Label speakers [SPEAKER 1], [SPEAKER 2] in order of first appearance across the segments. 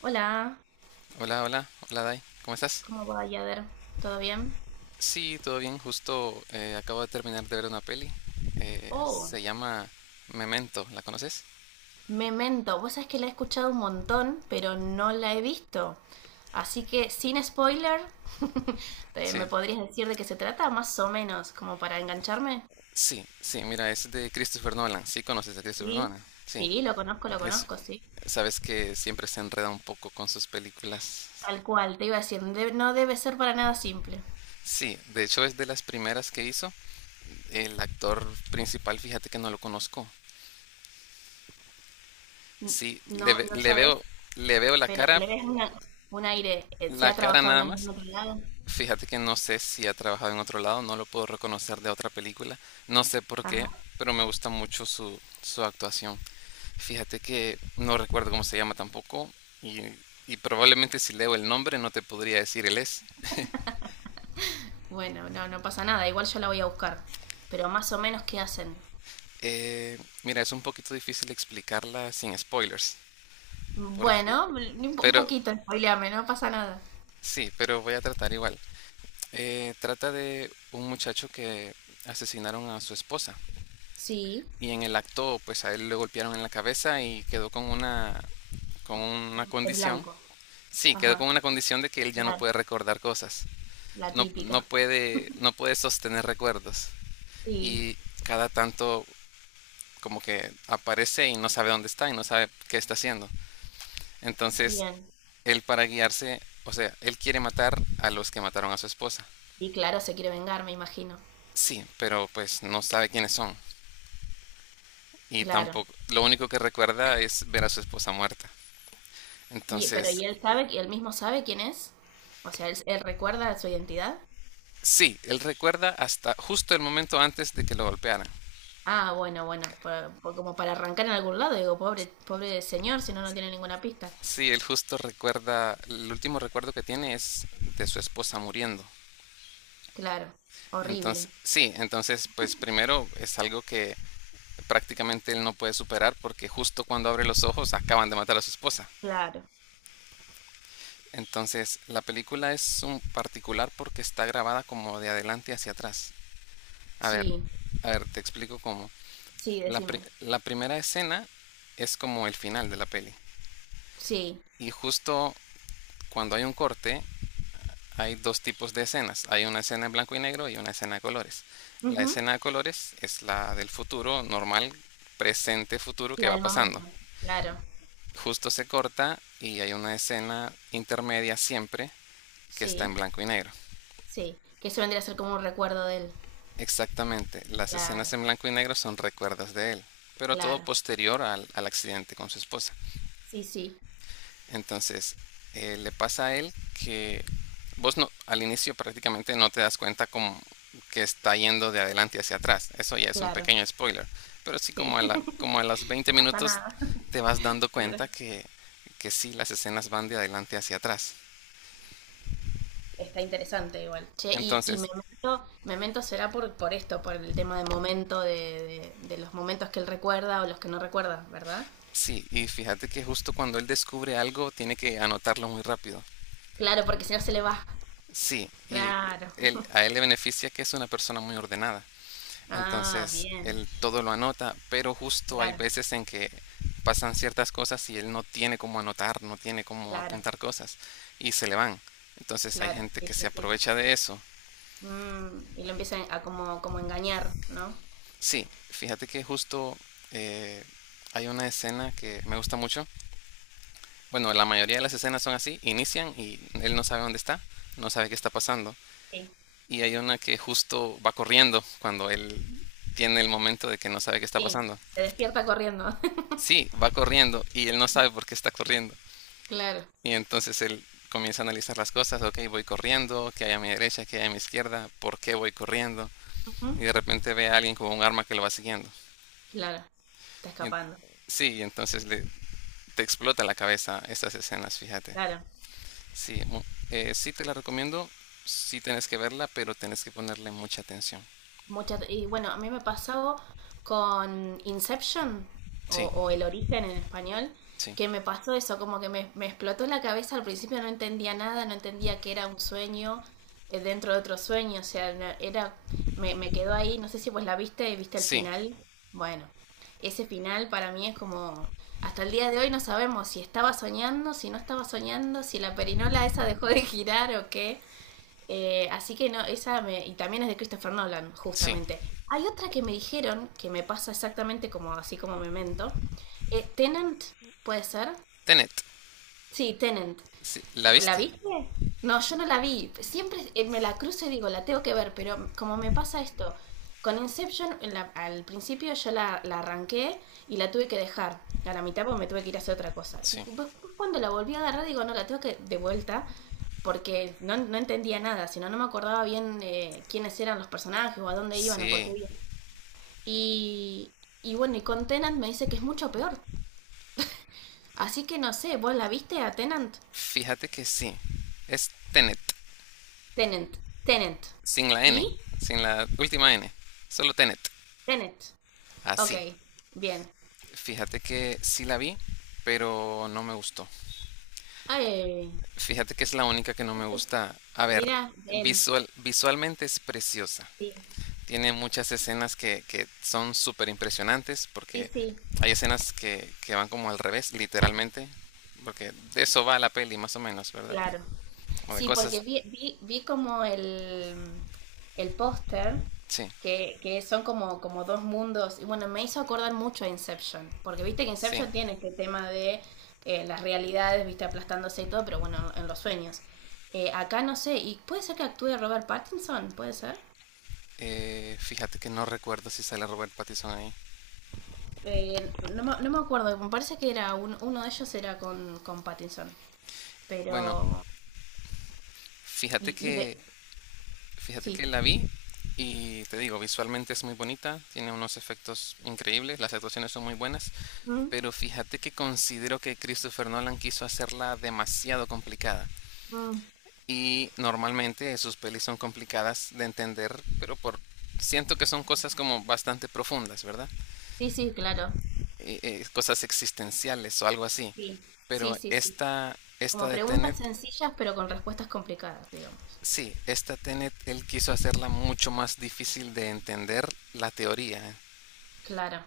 [SPEAKER 1] Hola,
[SPEAKER 2] Hola, hola, hola Dai, ¿cómo estás?
[SPEAKER 1] ¿cómo va Yader? ¿Todo bien?
[SPEAKER 2] Sí, todo bien, justo acabo de terminar de ver una peli,
[SPEAKER 1] Oh,
[SPEAKER 2] se llama Memento, ¿la conoces?
[SPEAKER 1] Memento. Vos sabés que la he escuchado un montón, pero no la he visto. Así que, sin spoiler, ¿me
[SPEAKER 2] Sí,
[SPEAKER 1] podrías decir de qué se trata? Más o menos, como para engancharme.
[SPEAKER 2] sí, mira, es de Christopher Nolan, sí conoces a Christopher
[SPEAKER 1] Sí,
[SPEAKER 2] Nolan, sí,
[SPEAKER 1] sí, lo
[SPEAKER 2] es,
[SPEAKER 1] conozco, sí.
[SPEAKER 2] sabes que siempre se enreda un poco con sus películas.
[SPEAKER 1] Tal cual, te iba a decir, no debe ser para nada simple.
[SPEAKER 2] Sí, de hecho es de las primeras que hizo. El actor principal, fíjate que no lo conozco,
[SPEAKER 1] N-
[SPEAKER 2] sí,
[SPEAKER 1] No, no sabes,
[SPEAKER 2] le veo
[SPEAKER 1] pero le ves un aire. ¿Se
[SPEAKER 2] la
[SPEAKER 1] ha
[SPEAKER 2] cara
[SPEAKER 1] trabajado en
[SPEAKER 2] nada
[SPEAKER 1] algún
[SPEAKER 2] más.
[SPEAKER 1] otro lado?
[SPEAKER 2] Fíjate que no sé si ha trabajado en otro lado, no lo puedo reconocer de otra película, no sé por qué,
[SPEAKER 1] Ajá.
[SPEAKER 2] pero me gusta mucho su actuación. Fíjate que no recuerdo cómo se llama tampoco y, y probablemente si leo el nombre no te podría decir él es.
[SPEAKER 1] Bueno, no, no pasa nada, igual yo la voy a buscar. Pero más o menos, ¿qué hacen?
[SPEAKER 2] Eh, mira, es un poquito difícil explicarla sin spoilers, porque,
[SPEAKER 1] Bueno, un
[SPEAKER 2] pero
[SPEAKER 1] poquito, spoileame, no pasa nada.
[SPEAKER 2] sí, pero voy a tratar igual. Trata de un muchacho que asesinaron a su esposa
[SPEAKER 1] Sí,
[SPEAKER 2] y en el acto pues a él le golpearon en la cabeza y quedó con una
[SPEAKER 1] en
[SPEAKER 2] condición.
[SPEAKER 1] blanco.
[SPEAKER 2] Sí, quedó con
[SPEAKER 1] Ajá,
[SPEAKER 2] una condición de que él ya no
[SPEAKER 1] claro,
[SPEAKER 2] puede recordar cosas.
[SPEAKER 1] la
[SPEAKER 2] No,
[SPEAKER 1] típica.
[SPEAKER 2] no puede sostener recuerdos
[SPEAKER 1] Sí,
[SPEAKER 2] y cada tanto como que aparece y no sabe dónde está y no sabe qué está haciendo. Entonces,
[SPEAKER 1] bien.
[SPEAKER 2] él para guiarse, o sea, él quiere matar a los que mataron a su esposa.
[SPEAKER 1] Y claro, se quiere vengar, me imagino.
[SPEAKER 2] Sí, pero pues no sabe quiénes son y
[SPEAKER 1] Claro.
[SPEAKER 2] tampoco lo único que recuerda es ver a su esposa muerta.
[SPEAKER 1] Pero ¿y
[SPEAKER 2] Entonces,
[SPEAKER 1] él sabe, y él mismo sabe quién es? O sea, ¿él recuerda su identidad?
[SPEAKER 2] sí, él recuerda hasta justo el momento antes de que lo golpearan.
[SPEAKER 1] Ah, bueno, bueno, como para arrancar en algún lado, digo, pobre, pobre señor, si no, no tiene ninguna pista.
[SPEAKER 2] Sí, él justo recuerda, el último recuerdo que tiene es de su esposa muriendo.
[SPEAKER 1] Claro,
[SPEAKER 2] Entonces,
[SPEAKER 1] horrible.
[SPEAKER 2] sí, entonces pues primero es algo que prácticamente él no puede superar porque justo cuando abre los ojos acaban de matar a su esposa.
[SPEAKER 1] Claro,
[SPEAKER 2] Entonces, la película es un particular porque está grabada como de adelante hacia atrás. A ver,
[SPEAKER 1] sí.
[SPEAKER 2] a ver, te explico cómo.
[SPEAKER 1] Sí, decime.
[SPEAKER 2] La primera escena es como el final de la peli.
[SPEAKER 1] Sí.
[SPEAKER 2] Y justo cuando hay un corte, hay dos tipos de escenas. Hay una escena en blanco y negro y una escena de colores. La
[SPEAKER 1] Ujú.
[SPEAKER 2] escena de colores es la del futuro normal, presente, futuro que
[SPEAKER 1] La
[SPEAKER 2] va
[SPEAKER 1] del
[SPEAKER 2] pasando.
[SPEAKER 1] momento. Claro.
[SPEAKER 2] Justo se corta y hay una escena intermedia siempre que está en
[SPEAKER 1] Sí,
[SPEAKER 2] blanco y negro.
[SPEAKER 1] sí. Que eso vendría a ser como un recuerdo de él.
[SPEAKER 2] Exactamente, las escenas
[SPEAKER 1] Claro,
[SPEAKER 2] en blanco y negro son recuerdos de él, pero todo
[SPEAKER 1] claro.
[SPEAKER 2] posterior al accidente con su esposa.
[SPEAKER 1] Sí, sí,
[SPEAKER 2] Entonces, le pasa a él que vos no, al inicio prácticamente no te das cuenta como que está yendo de adelante hacia atrás. Eso ya es un
[SPEAKER 1] claro.
[SPEAKER 2] pequeño spoiler. Pero sí como
[SPEAKER 1] Sí.
[SPEAKER 2] como a los 20
[SPEAKER 1] No pasa
[SPEAKER 2] minutos
[SPEAKER 1] nada.
[SPEAKER 2] te vas dando
[SPEAKER 1] Claro.
[SPEAKER 2] cuenta que sí, las escenas van de adelante hacia atrás.
[SPEAKER 1] Está interesante igual. Che, y
[SPEAKER 2] Entonces,
[SPEAKER 1] Memento, Memento será por esto, por el tema de momento, de los momentos que él recuerda o los que no recuerda, ¿verdad?
[SPEAKER 2] sí, y fíjate que justo cuando él descubre algo tiene que anotarlo muy rápido.
[SPEAKER 1] Claro, porque si no se le va.
[SPEAKER 2] Sí, y
[SPEAKER 1] Claro.
[SPEAKER 2] él, a él le beneficia que es una persona muy ordenada.
[SPEAKER 1] Ah,
[SPEAKER 2] Entonces
[SPEAKER 1] bien.
[SPEAKER 2] él todo lo anota, pero justo hay
[SPEAKER 1] Claro,
[SPEAKER 2] veces en que pasan ciertas cosas y él no tiene cómo anotar, no tiene cómo
[SPEAKER 1] claro,
[SPEAKER 2] apuntar cosas y se le van. Entonces hay
[SPEAKER 1] claro.
[SPEAKER 2] gente
[SPEAKER 1] sí,
[SPEAKER 2] que
[SPEAKER 1] sí,
[SPEAKER 2] se
[SPEAKER 1] sí.
[SPEAKER 2] aprovecha de eso.
[SPEAKER 1] Mm, y lo empieza a como engañar, ¿no?
[SPEAKER 2] Sí, fíjate que justo eh, hay una escena que me gusta mucho. Bueno, la mayoría de las escenas son así, inician y él no sabe dónde está, no sabe qué está pasando.
[SPEAKER 1] Sí.
[SPEAKER 2] Y hay una que justo va corriendo cuando él tiene el momento de que no sabe qué está
[SPEAKER 1] Sí,
[SPEAKER 2] pasando.
[SPEAKER 1] se despierta corriendo.
[SPEAKER 2] Sí, va corriendo y él no sabe por qué está corriendo.
[SPEAKER 1] Claro.
[SPEAKER 2] Y entonces él comienza a analizar las cosas, ok, voy corriendo, qué hay a mi derecha, qué hay a mi izquierda, por qué voy corriendo. Y
[SPEAKER 1] Ujú,
[SPEAKER 2] de repente ve a alguien con un arma que lo va siguiendo.
[SPEAKER 1] claro, está
[SPEAKER 2] Y-
[SPEAKER 1] escapando.
[SPEAKER 2] sí, y entonces te explota la cabeza estas escenas, fíjate.
[SPEAKER 1] Claro.
[SPEAKER 2] Sí, sí te la recomiendo, sí tienes que verla, pero tienes que ponerle mucha atención.
[SPEAKER 1] Mucha, y bueno, a mí me pasó con Inception, o,
[SPEAKER 2] Sí,
[SPEAKER 1] o El Origen en español,
[SPEAKER 2] sí,
[SPEAKER 1] que me pasó eso, como que me explotó la cabeza al principio, no entendía nada, no entendía que era un sueño dentro de otro sueño, o sea, era, me quedó ahí, no sé si vos la viste, viste el
[SPEAKER 2] sí,
[SPEAKER 1] final, bueno, ese final para mí es como, hasta el día de hoy no sabemos si estaba soñando, si no estaba soñando, si la perinola esa dejó de girar o qué, así que no, y también es de Christopher Nolan,
[SPEAKER 2] sí.
[SPEAKER 1] justamente. Hay otra que me dijeron, que me pasa exactamente como así como Memento. Tenant, ¿puede ser?
[SPEAKER 2] Tenet,
[SPEAKER 1] Sí, Tenant.
[SPEAKER 2] sí, ¿la
[SPEAKER 1] ¿La
[SPEAKER 2] viste?
[SPEAKER 1] viste? No, yo no la vi. Siempre me la cruzo y digo, la tengo que ver, pero como me pasa esto, con Inception al principio yo la arranqué y la tuve que dejar a la mitad porque me tuve que ir a hacer otra cosa. Y
[SPEAKER 2] Sí,
[SPEAKER 1] después cuando la volví a agarrar digo, no, la tengo que de vuelta porque no, no entendía nada, sino no me acordaba bien quiénes eran los personajes o a dónde iban o por qué
[SPEAKER 2] sí,
[SPEAKER 1] iban. Y, y bueno, y con Tenant me dice que es mucho peor. Así que no sé, ¿vos la viste a Tenant?
[SPEAKER 2] fíjate que sí. Es Tenet.
[SPEAKER 1] Tenant, Tenant.
[SPEAKER 2] Sin la N,
[SPEAKER 1] ¿Y?
[SPEAKER 2] sin la última N. Solo Tenet.
[SPEAKER 1] Tenant. Ok,
[SPEAKER 2] Así.
[SPEAKER 1] bien.
[SPEAKER 2] Fíjate que sí la vi, pero no me gustó.
[SPEAKER 1] Ay,
[SPEAKER 2] Fíjate que es la única que no me gusta. A ver,
[SPEAKER 1] mira, él.
[SPEAKER 2] visualmente es preciosa.
[SPEAKER 1] Sí,
[SPEAKER 2] Tiene muchas escenas que son súper impresionantes
[SPEAKER 1] sí,
[SPEAKER 2] porque
[SPEAKER 1] sí,
[SPEAKER 2] hay escenas que van como al revés, literalmente. Porque de eso va la peli, más o menos, ¿verdad?
[SPEAKER 1] claro.
[SPEAKER 2] Como de
[SPEAKER 1] Sí,
[SPEAKER 2] cosas...
[SPEAKER 1] porque vi como el póster
[SPEAKER 2] Sí,
[SPEAKER 1] que son como dos mundos. Y bueno, me hizo acordar mucho a Inception, porque viste que
[SPEAKER 2] sí.
[SPEAKER 1] Inception tiene este tema de las realidades, viste, aplastándose y todo, pero bueno, en los sueños. Acá no sé, y puede ser que actúe Robert Pattinson, puede ser.
[SPEAKER 2] Fíjate que no recuerdo si sale Robert Pattinson ahí.
[SPEAKER 1] No, no me acuerdo, me parece que era uno de ellos era con Pattinson,
[SPEAKER 2] Bueno,
[SPEAKER 1] pero...
[SPEAKER 2] fíjate
[SPEAKER 1] Y
[SPEAKER 2] que
[SPEAKER 1] de...
[SPEAKER 2] fíjate que
[SPEAKER 1] Sí.
[SPEAKER 2] la vi y te digo, visualmente es muy bonita, tiene unos efectos increíbles, las actuaciones son muy buenas,
[SPEAKER 1] Mm,
[SPEAKER 2] pero fíjate que considero que Christopher Nolan quiso hacerla demasiado complicada.
[SPEAKER 1] mm.
[SPEAKER 2] Y normalmente sus pelis son complicadas de entender, pero por siento que son cosas como bastante profundas, ¿verdad?
[SPEAKER 1] Sí, sí, claro.
[SPEAKER 2] Cosas existenciales o algo así.
[SPEAKER 1] Sí, sí,
[SPEAKER 2] Pero
[SPEAKER 1] sí, sí.
[SPEAKER 2] esta
[SPEAKER 1] Como
[SPEAKER 2] de Tenet,
[SPEAKER 1] preguntas sencillas, pero con respuestas complicadas, digamos.
[SPEAKER 2] sí, esta Tenet, él quiso hacerla mucho más difícil de entender la teoría.
[SPEAKER 1] Claro,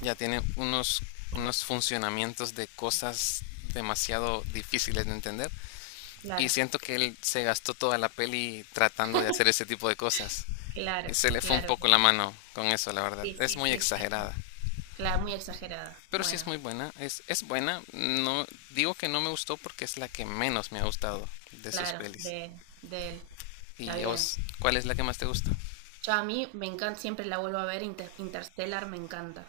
[SPEAKER 2] Ya tiene unos funcionamientos de cosas demasiado difíciles de entender. Y
[SPEAKER 1] claro.
[SPEAKER 2] siento que él se gastó toda la peli tratando de hacer ese tipo de cosas. Y
[SPEAKER 1] Claro,
[SPEAKER 2] se le fue un
[SPEAKER 1] claro,
[SPEAKER 2] poco la
[SPEAKER 1] claro.
[SPEAKER 2] mano con eso, la verdad.
[SPEAKER 1] Sí,
[SPEAKER 2] Es
[SPEAKER 1] sí,
[SPEAKER 2] muy
[SPEAKER 1] sí, sí.
[SPEAKER 2] exagerada.
[SPEAKER 1] Claro, muy exagerada.
[SPEAKER 2] Pero sí es
[SPEAKER 1] Bueno,
[SPEAKER 2] muy buena. Es buena. No, digo que no me gustó porque es la que menos me ha gustado de sus
[SPEAKER 1] claro,
[SPEAKER 2] pelis.
[SPEAKER 1] de él. Está
[SPEAKER 2] ¿Y a
[SPEAKER 1] bien.
[SPEAKER 2] vos, cuál es la que más te gusta?
[SPEAKER 1] Yo a mí me encanta, siempre la vuelvo a ver, Interstellar me encanta.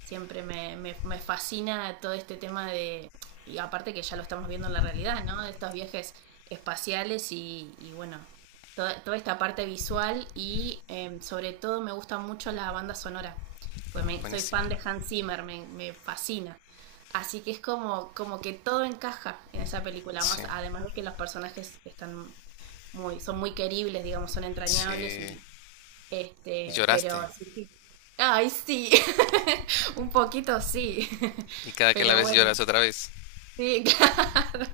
[SPEAKER 1] Siempre me fascina todo este tema de, y aparte que ya lo estamos viendo en la realidad, ¿no? De estos viajes espaciales y bueno, toda esta parte visual y sobre todo me gusta mucho la banda sonora, pues
[SPEAKER 2] Ah,
[SPEAKER 1] soy
[SPEAKER 2] buenísima.
[SPEAKER 1] fan de Hans Zimmer, me fascina. Así que es como que todo encaja en esa película,
[SPEAKER 2] Sí,
[SPEAKER 1] más además de que los personajes están son muy queribles, digamos, son entrañables
[SPEAKER 2] sí.
[SPEAKER 1] y
[SPEAKER 2] Y lloraste.
[SPEAKER 1] pero sí, sí. Ay, sí, un poquito sí,
[SPEAKER 2] Y cada que la
[SPEAKER 1] pero
[SPEAKER 2] ves
[SPEAKER 1] bueno,
[SPEAKER 2] lloras otra vez.
[SPEAKER 1] sí, claro.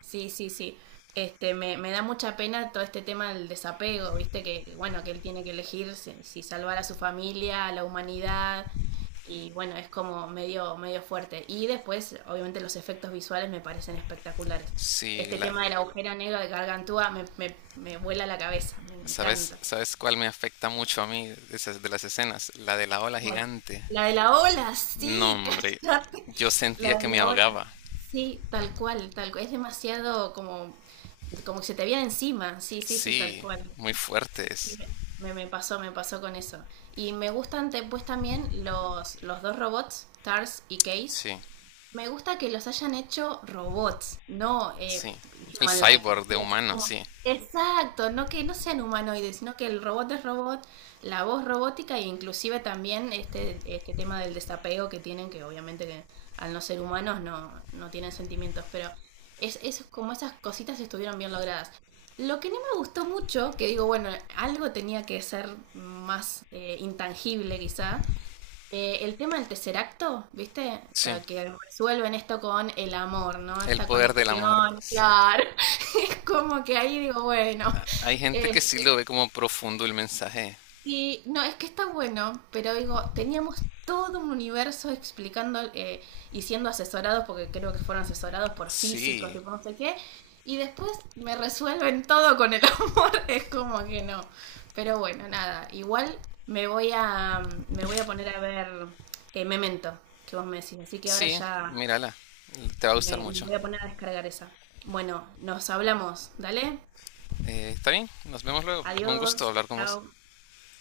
[SPEAKER 1] Sí, sí, sí. Me da mucha pena todo este tema del desapego, viste, que bueno, que él tiene que elegir si salvar a su familia, a la humanidad, y bueno, es como medio, medio fuerte. Y después, obviamente, los efectos visuales me parecen espectaculares.
[SPEAKER 2] Sí,
[SPEAKER 1] Este
[SPEAKER 2] la,
[SPEAKER 1] tema de la agujera negra de Gargantúa me vuela la cabeza, me
[SPEAKER 2] ¿Sabes,
[SPEAKER 1] encanta.
[SPEAKER 2] sabes cuál me afecta mucho a mí de esas- de las escenas? La de la ola
[SPEAKER 1] Voy.
[SPEAKER 2] gigante.
[SPEAKER 1] La de la ola,
[SPEAKER 2] No,
[SPEAKER 1] sí,
[SPEAKER 2] hombre,
[SPEAKER 1] cállate.
[SPEAKER 2] yo sentía
[SPEAKER 1] La
[SPEAKER 2] que
[SPEAKER 1] de
[SPEAKER 2] me
[SPEAKER 1] la ola.
[SPEAKER 2] ahogaba.
[SPEAKER 1] Sí, tal cual, tal cual. Es demasiado como que se te viene encima. Sí, sí, sí, tal
[SPEAKER 2] Sí,
[SPEAKER 1] cual.
[SPEAKER 2] muy fuerte
[SPEAKER 1] Sí,
[SPEAKER 2] es.
[SPEAKER 1] me pasó, me pasó con eso. Y me gustan después también los dos robots, Tars y Case.
[SPEAKER 2] Sí,
[SPEAKER 1] Me gusta que los hayan hecho robots, no
[SPEAKER 2] sí. El
[SPEAKER 1] human-like.
[SPEAKER 2] cyborg
[SPEAKER 1] ¿Viste?
[SPEAKER 2] de
[SPEAKER 1] Así
[SPEAKER 2] humano,
[SPEAKER 1] como-
[SPEAKER 2] sí.
[SPEAKER 1] Exacto, no que no sean humanoides, sino que el robot es robot, la voz robótica e inclusive también este tema del desapego que tienen, que obviamente que al no ser humanos no tienen sentimientos, pero es como esas cositas estuvieron bien logradas. Lo que no me gustó mucho, que digo, bueno, algo tenía que ser más intangible quizá, el tema del tercer acto, ¿viste?
[SPEAKER 2] Sí.
[SPEAKER 1] Que resuelven esto con el amor, ¿no?
[SPEAKER 2] El
[SPEAKER 1] Esta
[SPEAKER 2] poder del amor,
[SPEAKER 1] conexión,
[SPEAKER 2] sí.
[SPEAKER 1] claro. Es como que ahí digo, bueno,
[SPEAKER 2] Hay gente que sí lo ve como profundo el mensaje.
[SPEAKER 1] Sí, no, es que está bueno, pero digo, teníamos todo un universo explicando y siendo asesorados, porque creo que fueron asesorados por físicos
[SPEAKER 2] Sí,
[SPEAKER 1] y por no sé qué, y después me resuelven todo con el amor, es como que no. Pero bueno, nada, igual me voy a, poner a ver Memento, que vos me decís, así que ahora
[SPEAKER 2] sí,
[SPEAKER 1] ya
[SPEAKER 2] mírala. Te va a gustar
[SPEAKER 1] me
[SPEAKER 2] mucho.
[SPEAKER 1] voy a poner a descargar esa. Bueno, nos hablamos, dale,
[SPEAKER 2] Está bien, nos vemos luego. Un gusto
[SPEAKER 1] adiós,
[SPEAKER 2] hablar con vos.
[SPEAKER 1] chao.